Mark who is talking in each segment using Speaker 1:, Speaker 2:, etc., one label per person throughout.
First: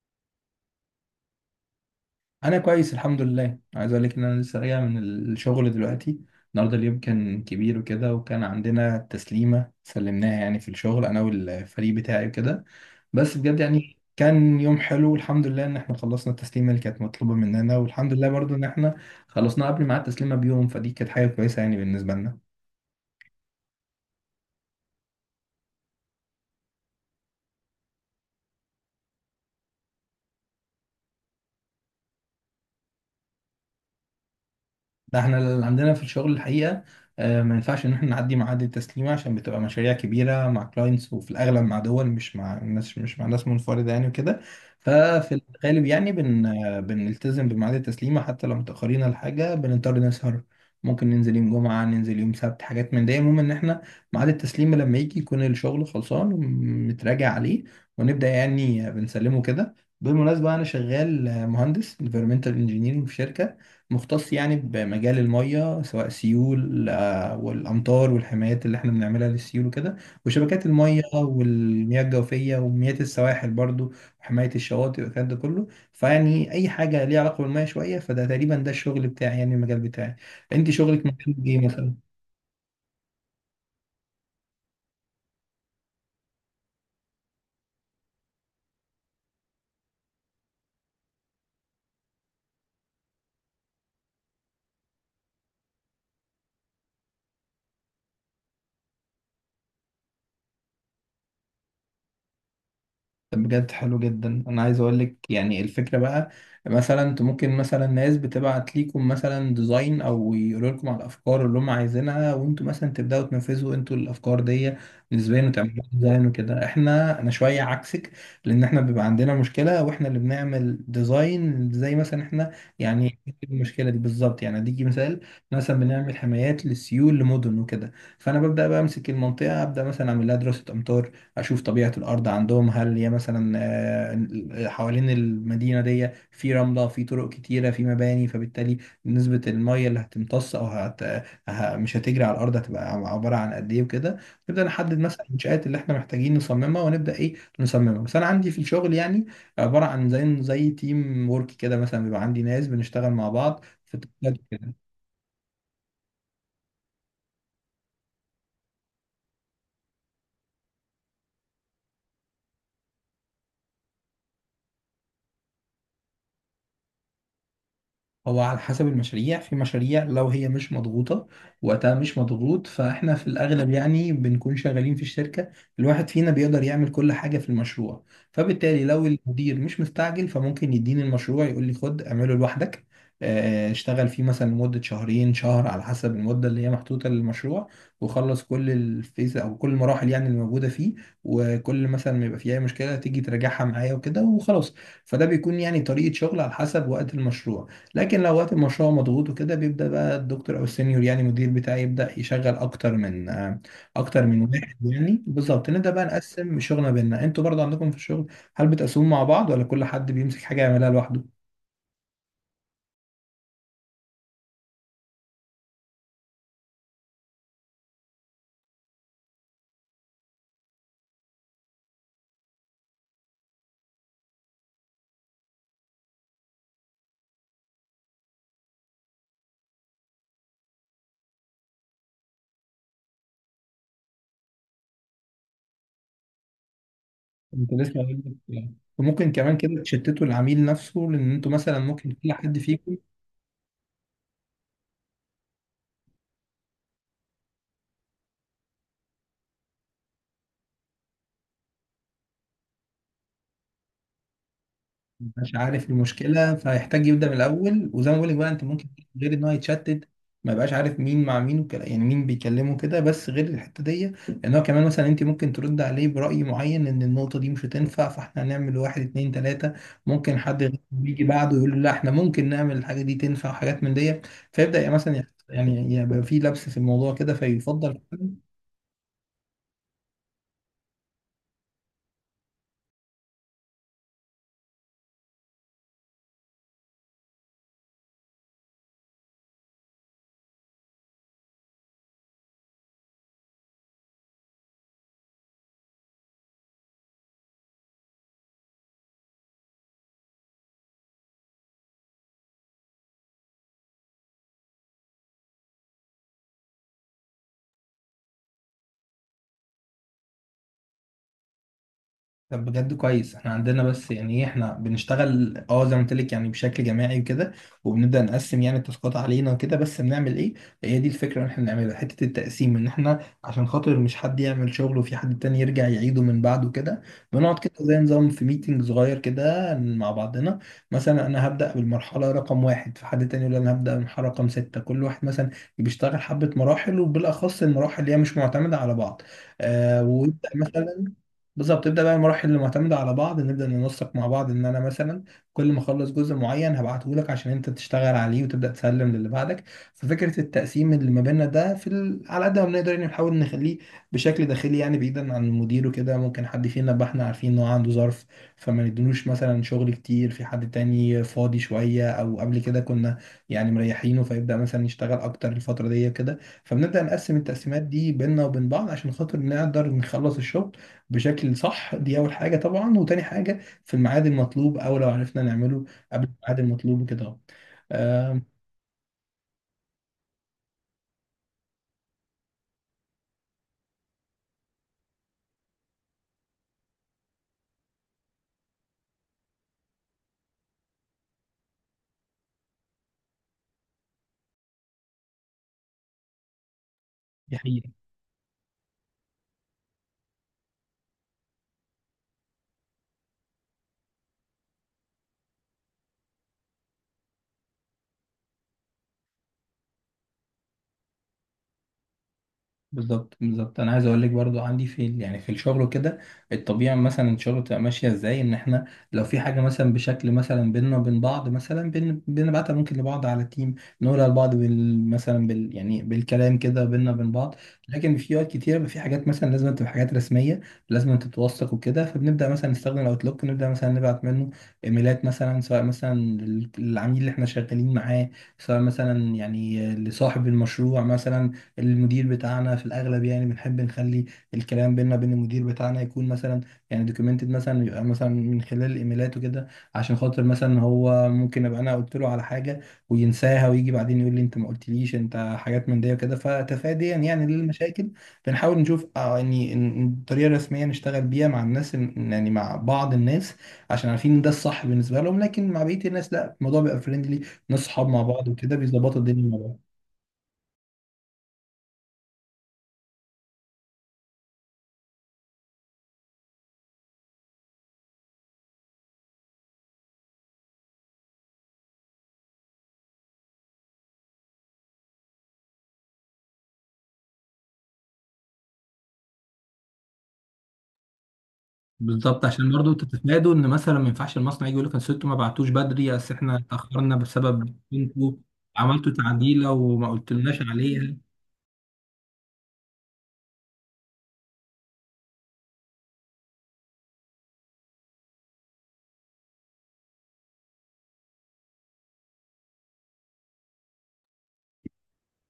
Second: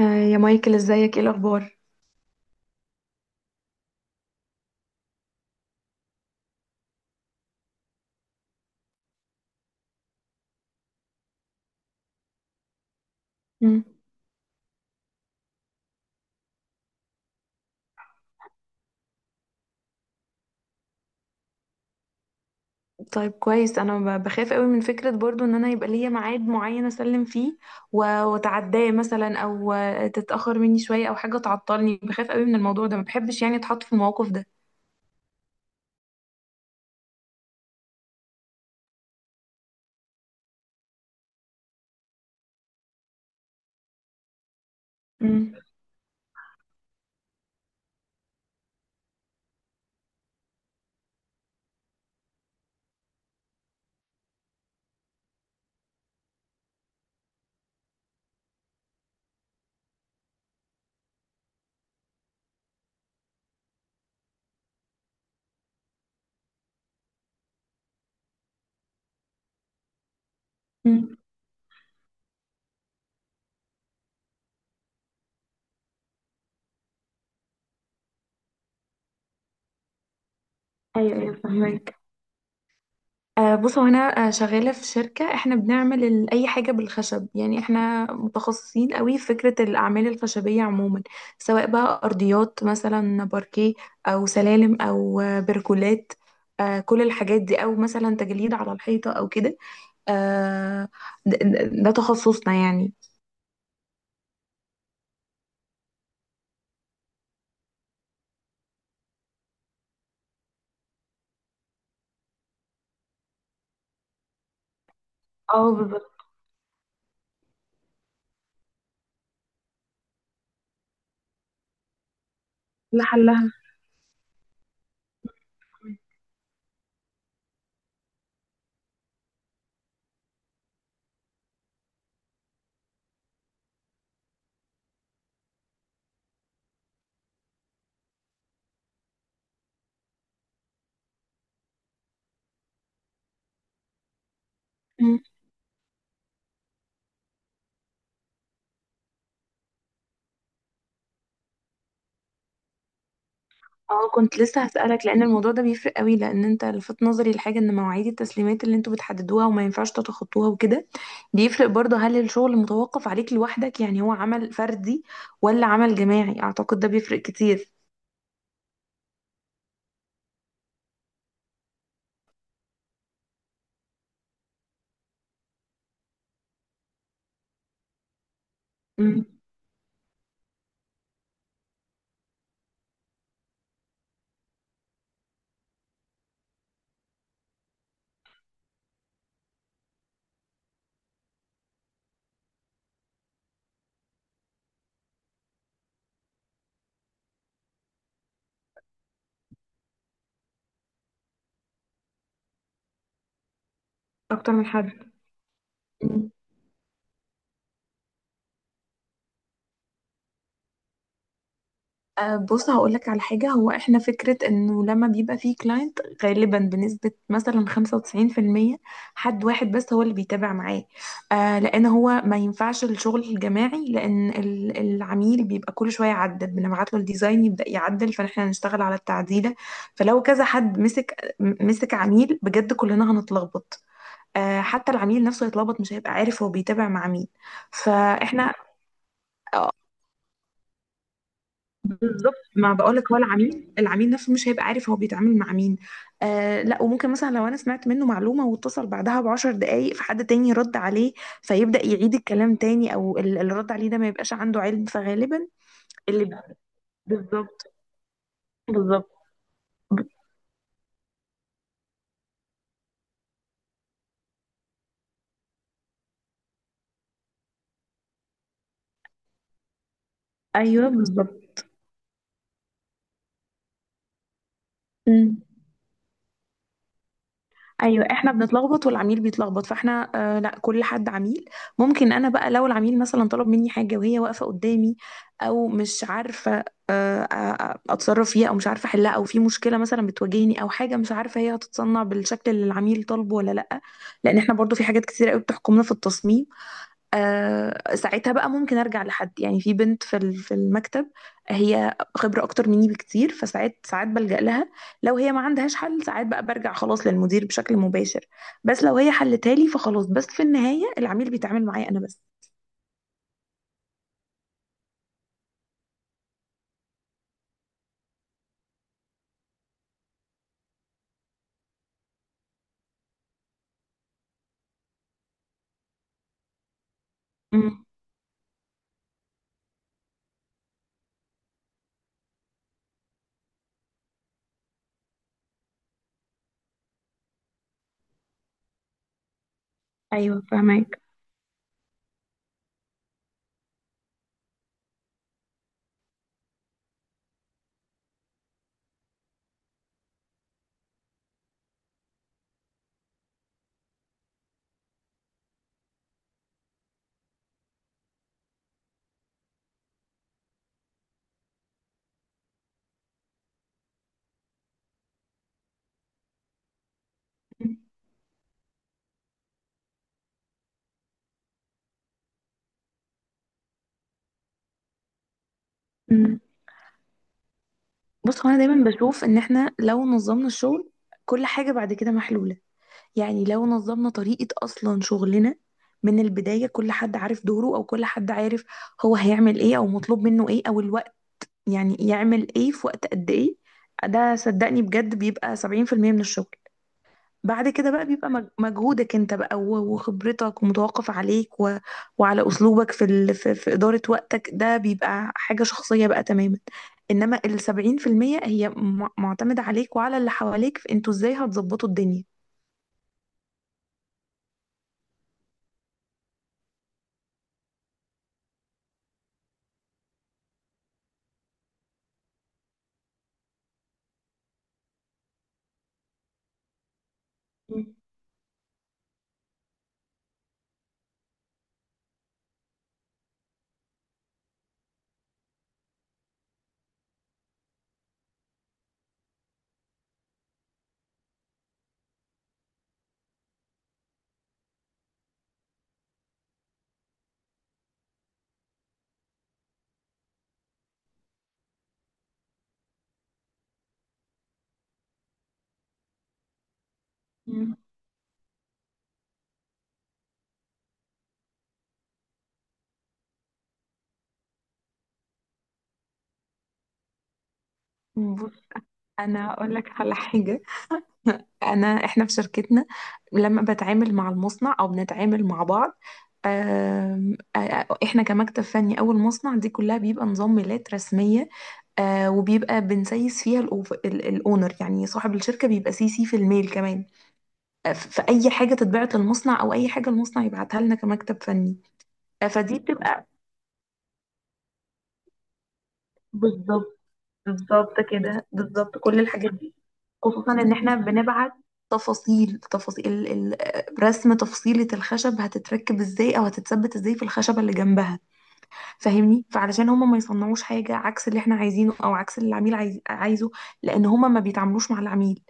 Speaker 1: يا مايكل، ازيك؟ ايه الاخبار؟
Speaker 2: انا كويس الحمد لله، عايز اقول لك ان انا لسه راجع من الشغل دلوقتي. النهارده اليوم كان كبير وكده، وكان عندنا تسليمه سلمناها يعني في الشغل انا والفريق بتاعي وكده. بس بجد
Speaker 1: مم.
Speaker 2: يعني كان يوم حلو، والحمد لله ان احنا خلصنا التسليمه اللي كانت مطلوبه مننا، والحمد لله برضو ان احنا خلصنا قبل ميعاد التسليمه بيوم، فدي كانت حاجه كويسه يعني بالنسبه لنا.
Speaker 1: طيب، كويس. انا بخاف قوي من فكره برضو ان انا يبقى ليا ميعاد معين اسلم فيه واتعداه مثلا، او تتاخر مني شويه او حاجه تعطلني. بخاف قوي من الموضوع ده، ما بحبش يعني اتحط في الموقف ده.
Speaker 2: ده احنا اللي عندنا في الشغل الحقيقة ما ينفعش ان احنا نعدي معاد التسليم، عشان بتبقى مشاريع كبيرة مع كلاينتس، وفي الاغلب مع دول مش مع ناس، مش مع ناس منفردة يعني وكده. ففي الغالب يعني بن آه، بنلتزم بميعاد التسليمة، حتى لو متأخرين على حاجة بنضطر نسهر، ممكن ننزل يوم جمعة، ننزل يوم سبت، حاجات من ده. المهم ان احنا ميعاد التسليم لما يجي يكون الشغل خلصان ومتراجع عليه، ونبدأ يعني بنسلمه كده. بالمناسبة أنا شغال مهندس environmental engineering في شركة، مختص يعني بمجال المية، سواء سيول والأمطار، والحمايات اللي احنا بنعملها للسيول وكده، وشبكات المية،
Speaker 1: امم.
Speaker 2: والمياه الجوفية، ومياه السواحل برضو، وحماية الشواطئ والكلام ده كله. فيعني أي حاجة ليها علاقة بالمية شوية فده، تقريبا ده الشغل بتاعي يعني، المجال بتاعي. أنت شغلك
Speaker 1: ايوه، ايوه،
Speaker 2: مجال إيه
Speaker 1: فهمك.
Speaker 2: مثلا؟
Speaker 1: بص، هو انا شغاله في شركه، احنا بنعمل اي حاجه بالخشب، يعني احنا متخصصين قوي في فكره الاعمال الخشبيه عموما، سواء بقى ارضيات مثلا باركيه، او سلالم، او بركولات، كل الحاجات دي، او مثلا تجليد على الحيطه او كده. آه، ده تخصصنا يعني.
Speaker 2: طب بجد حلو جدا، انا عايز اقول لك يعني الفكره بقى، مثلا انت ممكن، مثلا ناس بتبعت ليكم مثلا ديزاين، او يقولوا لكم على الافكار اللي هم عايزينها، وانتوا مثلا تبداوا تنفذوا انتوا الافكار دي نسبيا
Speaker 1: اه،
Speaker 2: وتعملوا
Speaker 1: بالظبط.
Speaker 2: ديزاين وكده. احنا انا شويه عكسك، لان احنا بيبقى عندنا مشكله واحنا اللي بنعمل ديزاين زي مثلا احنا. يعني
Speaker 1: لحلها.
Speaker 2: المشكله دي بالظبط يعني، اديكي مثال، مثلا بنعمل حمايات للسيول لمدن وكده. فانا ببدا بقى امسك المنطقه، ابدا مثلا اعمل لها دراسه امطار، اشوف طبيعة الارض عندهم هل هي مثلا حوالين المدينة دي في رملة، في طرق كتيرة، في مباني، فبالتالي نسبة المية اللي هتمتص او مش هتجري على الارض هتبقى عبارة عن قد ايه وكده. نبدأ نحدد مثلا المنشآت اللي احنا محتاجين نصممها، ونبدأ ايه نصممها. بس انا عندي في الشغل يعني عبارة عن زي تيم ورك كده، مثلا بيبقى عندي ناس بنشتغل مع بعض في
Speaker 1: اه،
Speaker 2: التاسكات
Speaker 1: كنت لسه
Speaker 2: وكده.
Speaker 1: هسألك، لأن الموضوع ده بيفرق قوي. لأن انت لفت نظري لحاجة، ان مواعيد التسليمات اللي انتوا بتحددوها وما ينفعش تتخطوها وكده، بيفرق برضه هل الشغل متوقف عليك لوحدك، يعني هو عمل فردي ولا عمل جماعي؟ أعتقد ده بيفرق كتير.
Speaker 2: هو على حسب المشاريع، في مشاريع لو هي مش مضغوطة، وقتها مش مضغوط، فاحنا في الأغلب يعني بنكون شغالين في الشركة، الواحد فينا بيقدر يعمل كل حاجة في المشروع. فبالتالي لو
Speaker 1: مم.
Speaker 2: المدير مش مستعجل، فممكن يديني المشروع يقول لي خد اعمله لوحدك. اشتغل فيه مثلا لمدة شهرين شهر على حسب المدة اللي هي محطوطة للمشروع، وخلص كل الفيز أو كل المراحل يعني اللي موجودة فيه، وكل مثلا ما يبقى فيه أي مشكلة تيجي تراجعها معايا وكده وخلاص. فده بيكون يعني طريقة شغل على حسب وقت المشروع. لكن لو وقت المشروع مضغوط وكده، بيبدأ بقى الدكتور أو السينيور يعني المدير بتاعي يبدأ يشغل أكتر من
Speaker 1: أكتر من
Speaker 2: واحد
Speaker 1: حد.
Speaker 2: يعني. بالظبط نبدأ بقى نقسم شغلنا بينا. أنتوا برضه عندكم في الشغل هل بتقسموا مع بعض، ولا كل حد بيمسك حاجة يعملها لوحده؟
Speaker 1: بص، هقولك على حاجة. هو احنا فكرة انه لما بيبقى فيه كلاينت، غالبا بنسبة مثلا 95% حد واحد بس هو اللي بيتابع معاه. لان هو ما ينفعش الشغل الجماعي، لان العميل بيبقى كل شوية يعدل، بنبعت له الديزاين يبدأ يعدل، فاحنا هنشتغل على التعديلة. فلو كذا حد مسك مسك عميل، بجد كلنا هنتلخبط. حتى العميل نفسه يتلخبط، مش هيبقى عارف هو بيتابع مع مين.
Speaker 2: أنت لسه قايل لك
Speaker 1: فاحنا
Speaker 2: يعني. وممكن كمان كده تشتتوا العميل نفسه، لأن أنتوا مثلا ممكن كل
Speaker 1: بالظبط،
Speaker 2: حد
Speaker 1: ما
Speaker 2: فيكم
Speaker 1: بقولك، هو العميل نفسه مش هيبقى عارف هو بيتعامل مع مين. لا، وممكن مثلا لو انا سمعت منه معلومه واتصل بعدها ب10 دقايق فحد تاني رد عليه، فيبدا يعيد الكلام تاني، او اللي رد عليه ده ما يبقاش عنده علم، فغالبا.
Speaker 2: مش عارف
Speaker 1: اللي
Speaker 2: المشكله، فيحتاج يبدا من
Speaker 1: بالظبط.
Speaker 2: الاول. وزي ما بقول لك بقى انت ممكن،
Speaker 1: بالظبط.
Speaker 2: غير ان هو
Speaker 1: ب-
Speaker 2: يتشتت ما يبقاش عارف مين مع مين، وكلا يعني مين بيكلمه كده. بس غير الحته دي، ان هو كمان مثلا انت ممكن ترد عليه براي معين ان النقطه دي مش هتنفع، فاحنا هنعمل واحد اتنين تلاته، ممكن حد غيره
Speaker 1: ايوه،
Speaker 2: يجي بعده
Speaker 1: بالظبط.
Speaker 2: يقول له لا احنا ممكن نعمل الحاجه دي تنفع، وحاجات من دي. فيبدا يعني يعني يبقى في لبس في الموضوع كده، فيفضل.
Speaker 1: ايوه، احنا بنتلخبط والعميل بيتلخبط. فاحنا لا، كل حد عميل. ممكن انا بقى لو العميل مثلا طلب مني حاجه وهي واقفه قدامي، او مش عارفه اتصرف فيها، او مش عارفه احلها، او في مشكله مثلا بتواجهني، او حاجه مش عارفه هي هتتصنع بالشكل اللي العميل طالبه ولا لا. لان احنا برضو في حاجات كتير قوي بتحكمنا في التصميم. ساعتها بقى ممكن ارجع لحد، يعني في بنت في المكتب، هي خبره اكتر مني بكتير، فساعات ساعات بلجأ لها. لو هي ما عندهاش حل، ساعات بقى برجع خلاص للمدير بشكل مباشر. بس لو هي حلتها لي فخلاص، بس في النهايه العميل بيتعامل معايا انا بس.
Speaker 2: طب بجد كويس، احنا عندنا بس يعني ايه، احنا بنشتغل اه زي ما قلت لك يعني بشكل جماعي وكده، وبنبدا نقسم يعني التاسكات علينا وكده، بس بنعمل ايه؟ هي دي الفكره اللي احنا بنعملها، حته التقسيم، ان احنا عشان خاطر مش حد يعمل شغل وفي حد تاني يرجع يعيده من بعده كده، بنقعد كده
Speaker 1: امم.
Speaker 2: زي نظام في ميتنج صغير كده مع بعضنا. مثلا انا هبدا بالمرحله رقم واحد، فحد تاني يقول انا هبدا بالمرحله رقم سته، كل واحد مثلا بيشتغل حبه مراحل، وبالاخص المراحل اللي هي مش معتمده على بعض.
Speaker 1: ايوه،
Speaker 2: ويبدا
Speaker 1: فهمك.
Speaker 2: مثلا بالظبط، تبدا بقى المراحل اللي معتمده على بعض، نبدا ننسق مع بعض ان انا مثلا كل ما اخلص جزء معين هبعته لك عشان انت تشتغل عليه وتبدا تسلم للي بعدك. ففكره التقسيم اللي ما بيننا ده في ال... على قد ما بنقدر يعني نحاول نخليه بشكل داخلي يعني، بعيدا عن المدير وكده. ممكن حد فينا يبقى احنا عارفين ان هو عنده ظرف، فما نديلوش مثلا شغل كتير، في حد تاني فاضي شويه او قبل كده كنا يعني مريحينه، فيبدا مثلا يشتغل اكتر الفتره دي كده. فبنبدا نقسم التقسيمات دي بيننا وبين بعض، عشان خاطر نقدر نخلص الشغل بشكل صح، دي اول حاجه طبعا، وتاني حاجه في الميعاد المطلوب، او لو عرفنا نعمله قبل
Speaker 1: امم.
Speaker 2: الميعاد المطلوب وكده أهو. آم،
Speaker 1: بص، هو انا دايما بشوف ان احنا لو نظمنا الشغل، كل حاجه بعد كده محلوله. يعني لو نظمنا طريقة أصلا شغلنا من البداية، كل حد عارف دوره، أو كل حد عارف هو هيعمل إيه، أو مطلوب منه إيه، أو الوقت يعني يعمل إيه في وقت قد إيه. ده صدقني بجد بيبقى 70% من الشغل.
Speaker 2: دي
Speaker 1: بعد
Speaker 2: حقيقة.
Speaker 1: كده بقى بيبقى مجهودك أنت بقى وخبرتك، ومتوقف عليك وعلى أسلوبك في إدارة وقتك. ده بيبقى حاجة شخصية بقى تماما. إنما ال70% هي معتمدة عليك وعلى اللي حواليك في أنتوا إزاي هتظبطوا الدنيا.
Speaker 2: بالظبط انا عايز اقول لك برضو عندي في يعني في الشغل وكده، الطبيعي مثلا الشغل بتبقى ماشيه ازاي، ان احنا لو في حاجه مثلا بشكل مثلا بيننا وبين بعض مثلا بنبعتها ممكن لبعض على تيم، نقولها لبعض بال يعني بالكلام كده بيننا وبين بعض. لكن في وقت كتير بيبقى في حاجات مثلا لازم تبقى حاجات رسميه، لازم تتوثق وكده، فبنبدا مثلا نستخدم الاوتلوك، نبدا مثلا نبعت منه ايميلات، مثلا سواء مثلا للعميل اللي احنا شغالين معاه، سواء مثلا يعني لصاحب المشروع مثلا. المدير بتاعنا في الاغلب يعني بنحب نخلي الكلام بينا بين المدير بتاعنا يكون مثلا يعني دوكيومنتد، مثلا يبقى مثلا من خلال الايميلات وكده، عشان خاطر مثلا هو ممكن ابقى انا قلت له على حاجه وينساها، ويجي بعدين يقول لي انت ما قلتليش انت، حاجات من دي وكده. فتفاديا يعني للمشاكل، بنحاول نشوف طريقه رسميه نشتغل بيها مع الناس يعني مع بعض الناس، عشان عارفين ان ده الصح بالنسبه لهم. لكن مع بقيه الناس لا، الموضوع بيبقى فريندلي، ناس صحاب مع بعض وكده، بيظبطوا الدنيا
Speaker 1: انا
Speaker 2: مع
Speaker 1: هقول
Speaker 2: بعض.
Speaker 1: لك على حاجه. انا احنا في شركتنا لما بتعامل مع المصنع او بنتعامل مع بعض، آم، آه، احنا كمكتب فني او المصنع، دي كلها بيبقى نظام ميلات رسميه. وبيبقى بنسيس فيها الاونر، يعني صاحب الشركه، بيبقى سي سي في الميل كمان. في اي حاجه تتبعت المصنع، او اي حاجه المصنع يبعتها لنا كمكتب فني.
Speaker 2: بالظبط، عشان
Speaker 1: فدي
Speaker 2: برضو
Speaker 1: بتبقى
Speaker 2: تتفادوا ان مثلا ما ينفعش المصنع يجي يقول لك اصل انتوا ما بعتوش بدري، اصل احنا
Speaker 1: بالظبط.
Speaker 2: اتاخرنا بسبب
Speaker 1: بالظبط
Speaker 2: انتوا
Speaker 1: كده، بالظبط
Speaker 2: عملتوا
Speaker 1: كل الحاجات
Speaker 2: تعديله
Speaker 1: دي.
Speaker 2: وما
Speaker 1: خصوصا
Speaker 2: قلتلناش
Speaker 1: ان احنا
Speaker 2: عليها.
Speaker 1: بنبعت تفاصيل، تفاصيل رسم تفصيلة الخشب هتتركب ازاي، او هتتثبت ازاي في الخشبة اللي جنبها، فاهمني؟ فعلشان هما ما يصنعوش حاجة عكس اللي احنا عايزينه، او عكس اللي العميل عايزه. لان هما ما بيتعاملوش مع العميل،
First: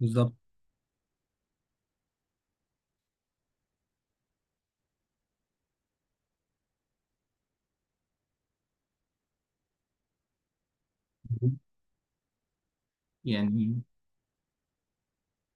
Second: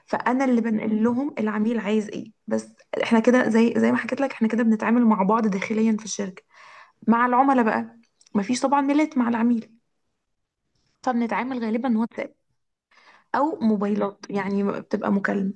Speaker 2: بالظبط
Speaker 1: فانا اللي بنقل لهم العميل عايز ايه بس. احنا كده، زي ما حكيت لك، احنا كده بنتعامل مع بعض داخليا في الشركة. مع العملاء بقى مفيش طبعا ميلات مع العميل، فبنتعامل غالبا واتساب او
Speaker 2: يعني،
Speaker 1: موبايلات. يعني بتبقى مكالمه،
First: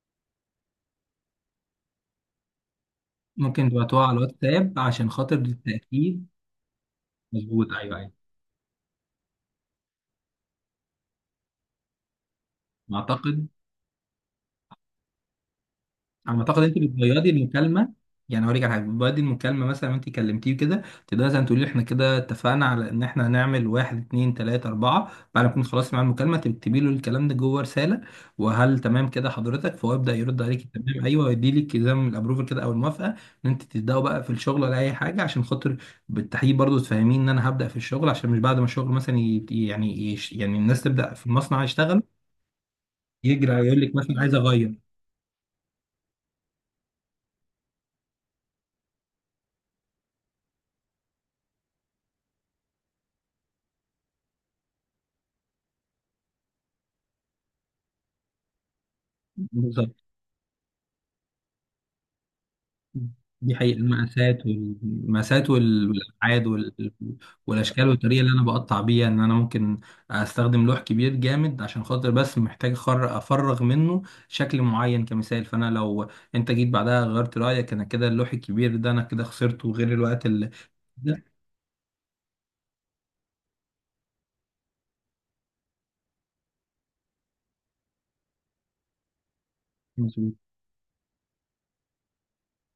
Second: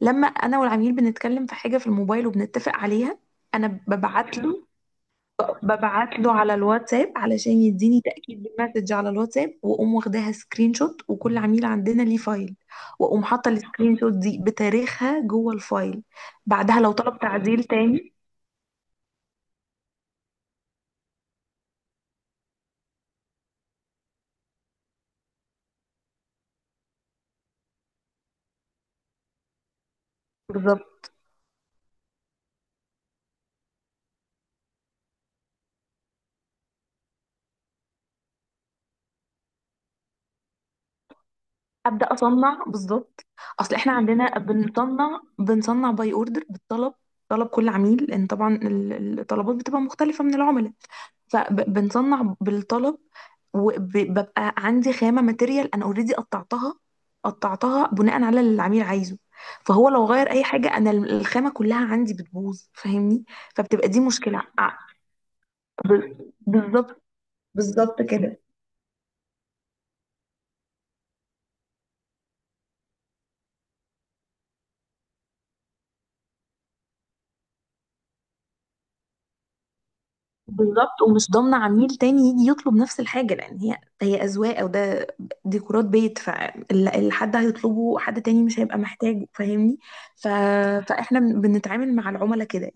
Speaker 1: لما انا والعميل بنتكلم في حاجه في الموبايل وبنتفق عليها، انا
Speaker 2: ممكن تبعتوها على الواتساب عشان خاطر
Speaker 1: ببعت
Speaker 2: التاكيد.
Speaker 1: له على الواتساب علشان
Speaker 2: مظبوط، ايوه
Speaker 1: يديني
Speaker 2: ايوه
Speaker 1: تاكيد بالمسج على الواتساب، واقوم واخداها سكرين شوت. وكل عميل عندنا ليه فايل، واقوم
Speaker 2: اعتقد.
Speaker 1: حاطه السكرين شوت دي بتاريخها جوه الفايل.
Speaker 2: على ما اعتقد انت
Speaker 1: بعدها لو طلب
Speaker 2: بتبيضي
Speaker 1: تعديل
Speaker 2: المكالمه،
Speaker 1: تاني،
Speaker 2: يعني هوريك على حاجه، بتبيضي المكالمه مثلا، انت كلمتيه كده، تقدري مثلا تقولي له احنا كده اتفقنا على ان احنا هنعمل واحد اتنين تلاته اربعه، بعد ما تكون خلاص مع المكالمه تكتبي له الكلام ده جوه رساله. وهل تمام كده حضرتك؟ فهو يبدا يرد عليك تمام
Speaker 1: بالظبط.
Speaker 2: ايوه، ويدي لك زي ما الابروفل كده او الموافقه ان انت تبداوا بقى في الشغل ولا اي حاجه. عشان خاطر بالتحقيق برضو تفهمين ان انا هبدا في الشغل، عشان مش بعد ما الشغل مثلا يعني الناس تبدا في المصنع يشتغل،
Speaker 1: ابدا اصنع بالظبط.
Speaker 2: يجري
Speaker 1: اصل
Speaker 2: يقول
Speaker 1: احنا
Speaker 2: لك مثلا عايز
Speaker 1: عندنا
Speaker 2: اغير.
Speaker 1: بنصنع، باي اوردر، بالطلب. طلب كل عميل، لان طبعا الطلبات بتبقى مختلفه من العملاء. فبنصنع بالطلب. وببقى عندي خامة ماتيريال انا اوريدي قطعتها، قطعتها بناء على اللي العميل عايزه. فهو لو غير اي حاجة، انا الخامة كلها عندي بتبوظ، فاهمني؟
Speaker 2: دي حقيقة،
Speaker 1: فبتبقى دي مشكلة.
Speaker 2: المقاسات والأبعاد
Speaker 1: بالظبط.
Speaker 2: والأشكال
Speaker 1: بالظبط
Speaker 2: والطريقة اللي
Speaker 1: كده،
Speaker 2: أنا بقطع بيها، إن أنا ممكن أستخدم لوح كبير جامد، عشان خاطر بس محتاج أفرغ منه شكل معين كمثال. فأنا لو أنت جيت بعدها غيرت رأيك، أنا كده اللوح الكبير ده أنا كده خسرته، غير الوقت اللي
Speaker 1: بالظبط. ومش ضامنة عميل تاني يجي يطلب نفس الحاجة، لأن هي هي أذواق، أو ده ديكورات بيت، فاللي حد هيطلبه حد تاني مش هيبقى محتاجه، فاهمني؟ ف...
Speaker 2: ده.
Speaker 1: فإحنا بنتعامل مع العملاء كده.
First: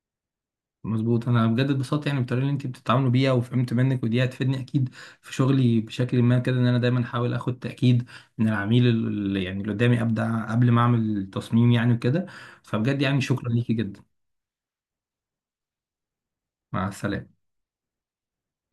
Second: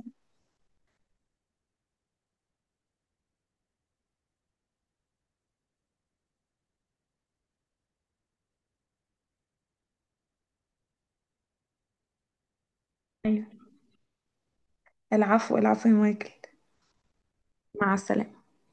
Speaker 2: مظبوط، انا بجد اتبسطت يعني بالطريقه اللي انت بتتعاملوا بيها، وفهمت منك ودي هتفيدني اكيد في شغلي بشكل ما كده، ان انا دايما احاول اخد تاكيد من العميل اللي يعني اللي قدامي ابدا قبل ما اعمل تصميم يعني وكده. فبجد يعني شكرا
Speaker 1: يعني،
Speaker 2: ليكي جدا.
Speaker 1: العفو، العفو يا مايكل.
Speaker 2: مع السلامه.
Speaker 1: مع السلامة.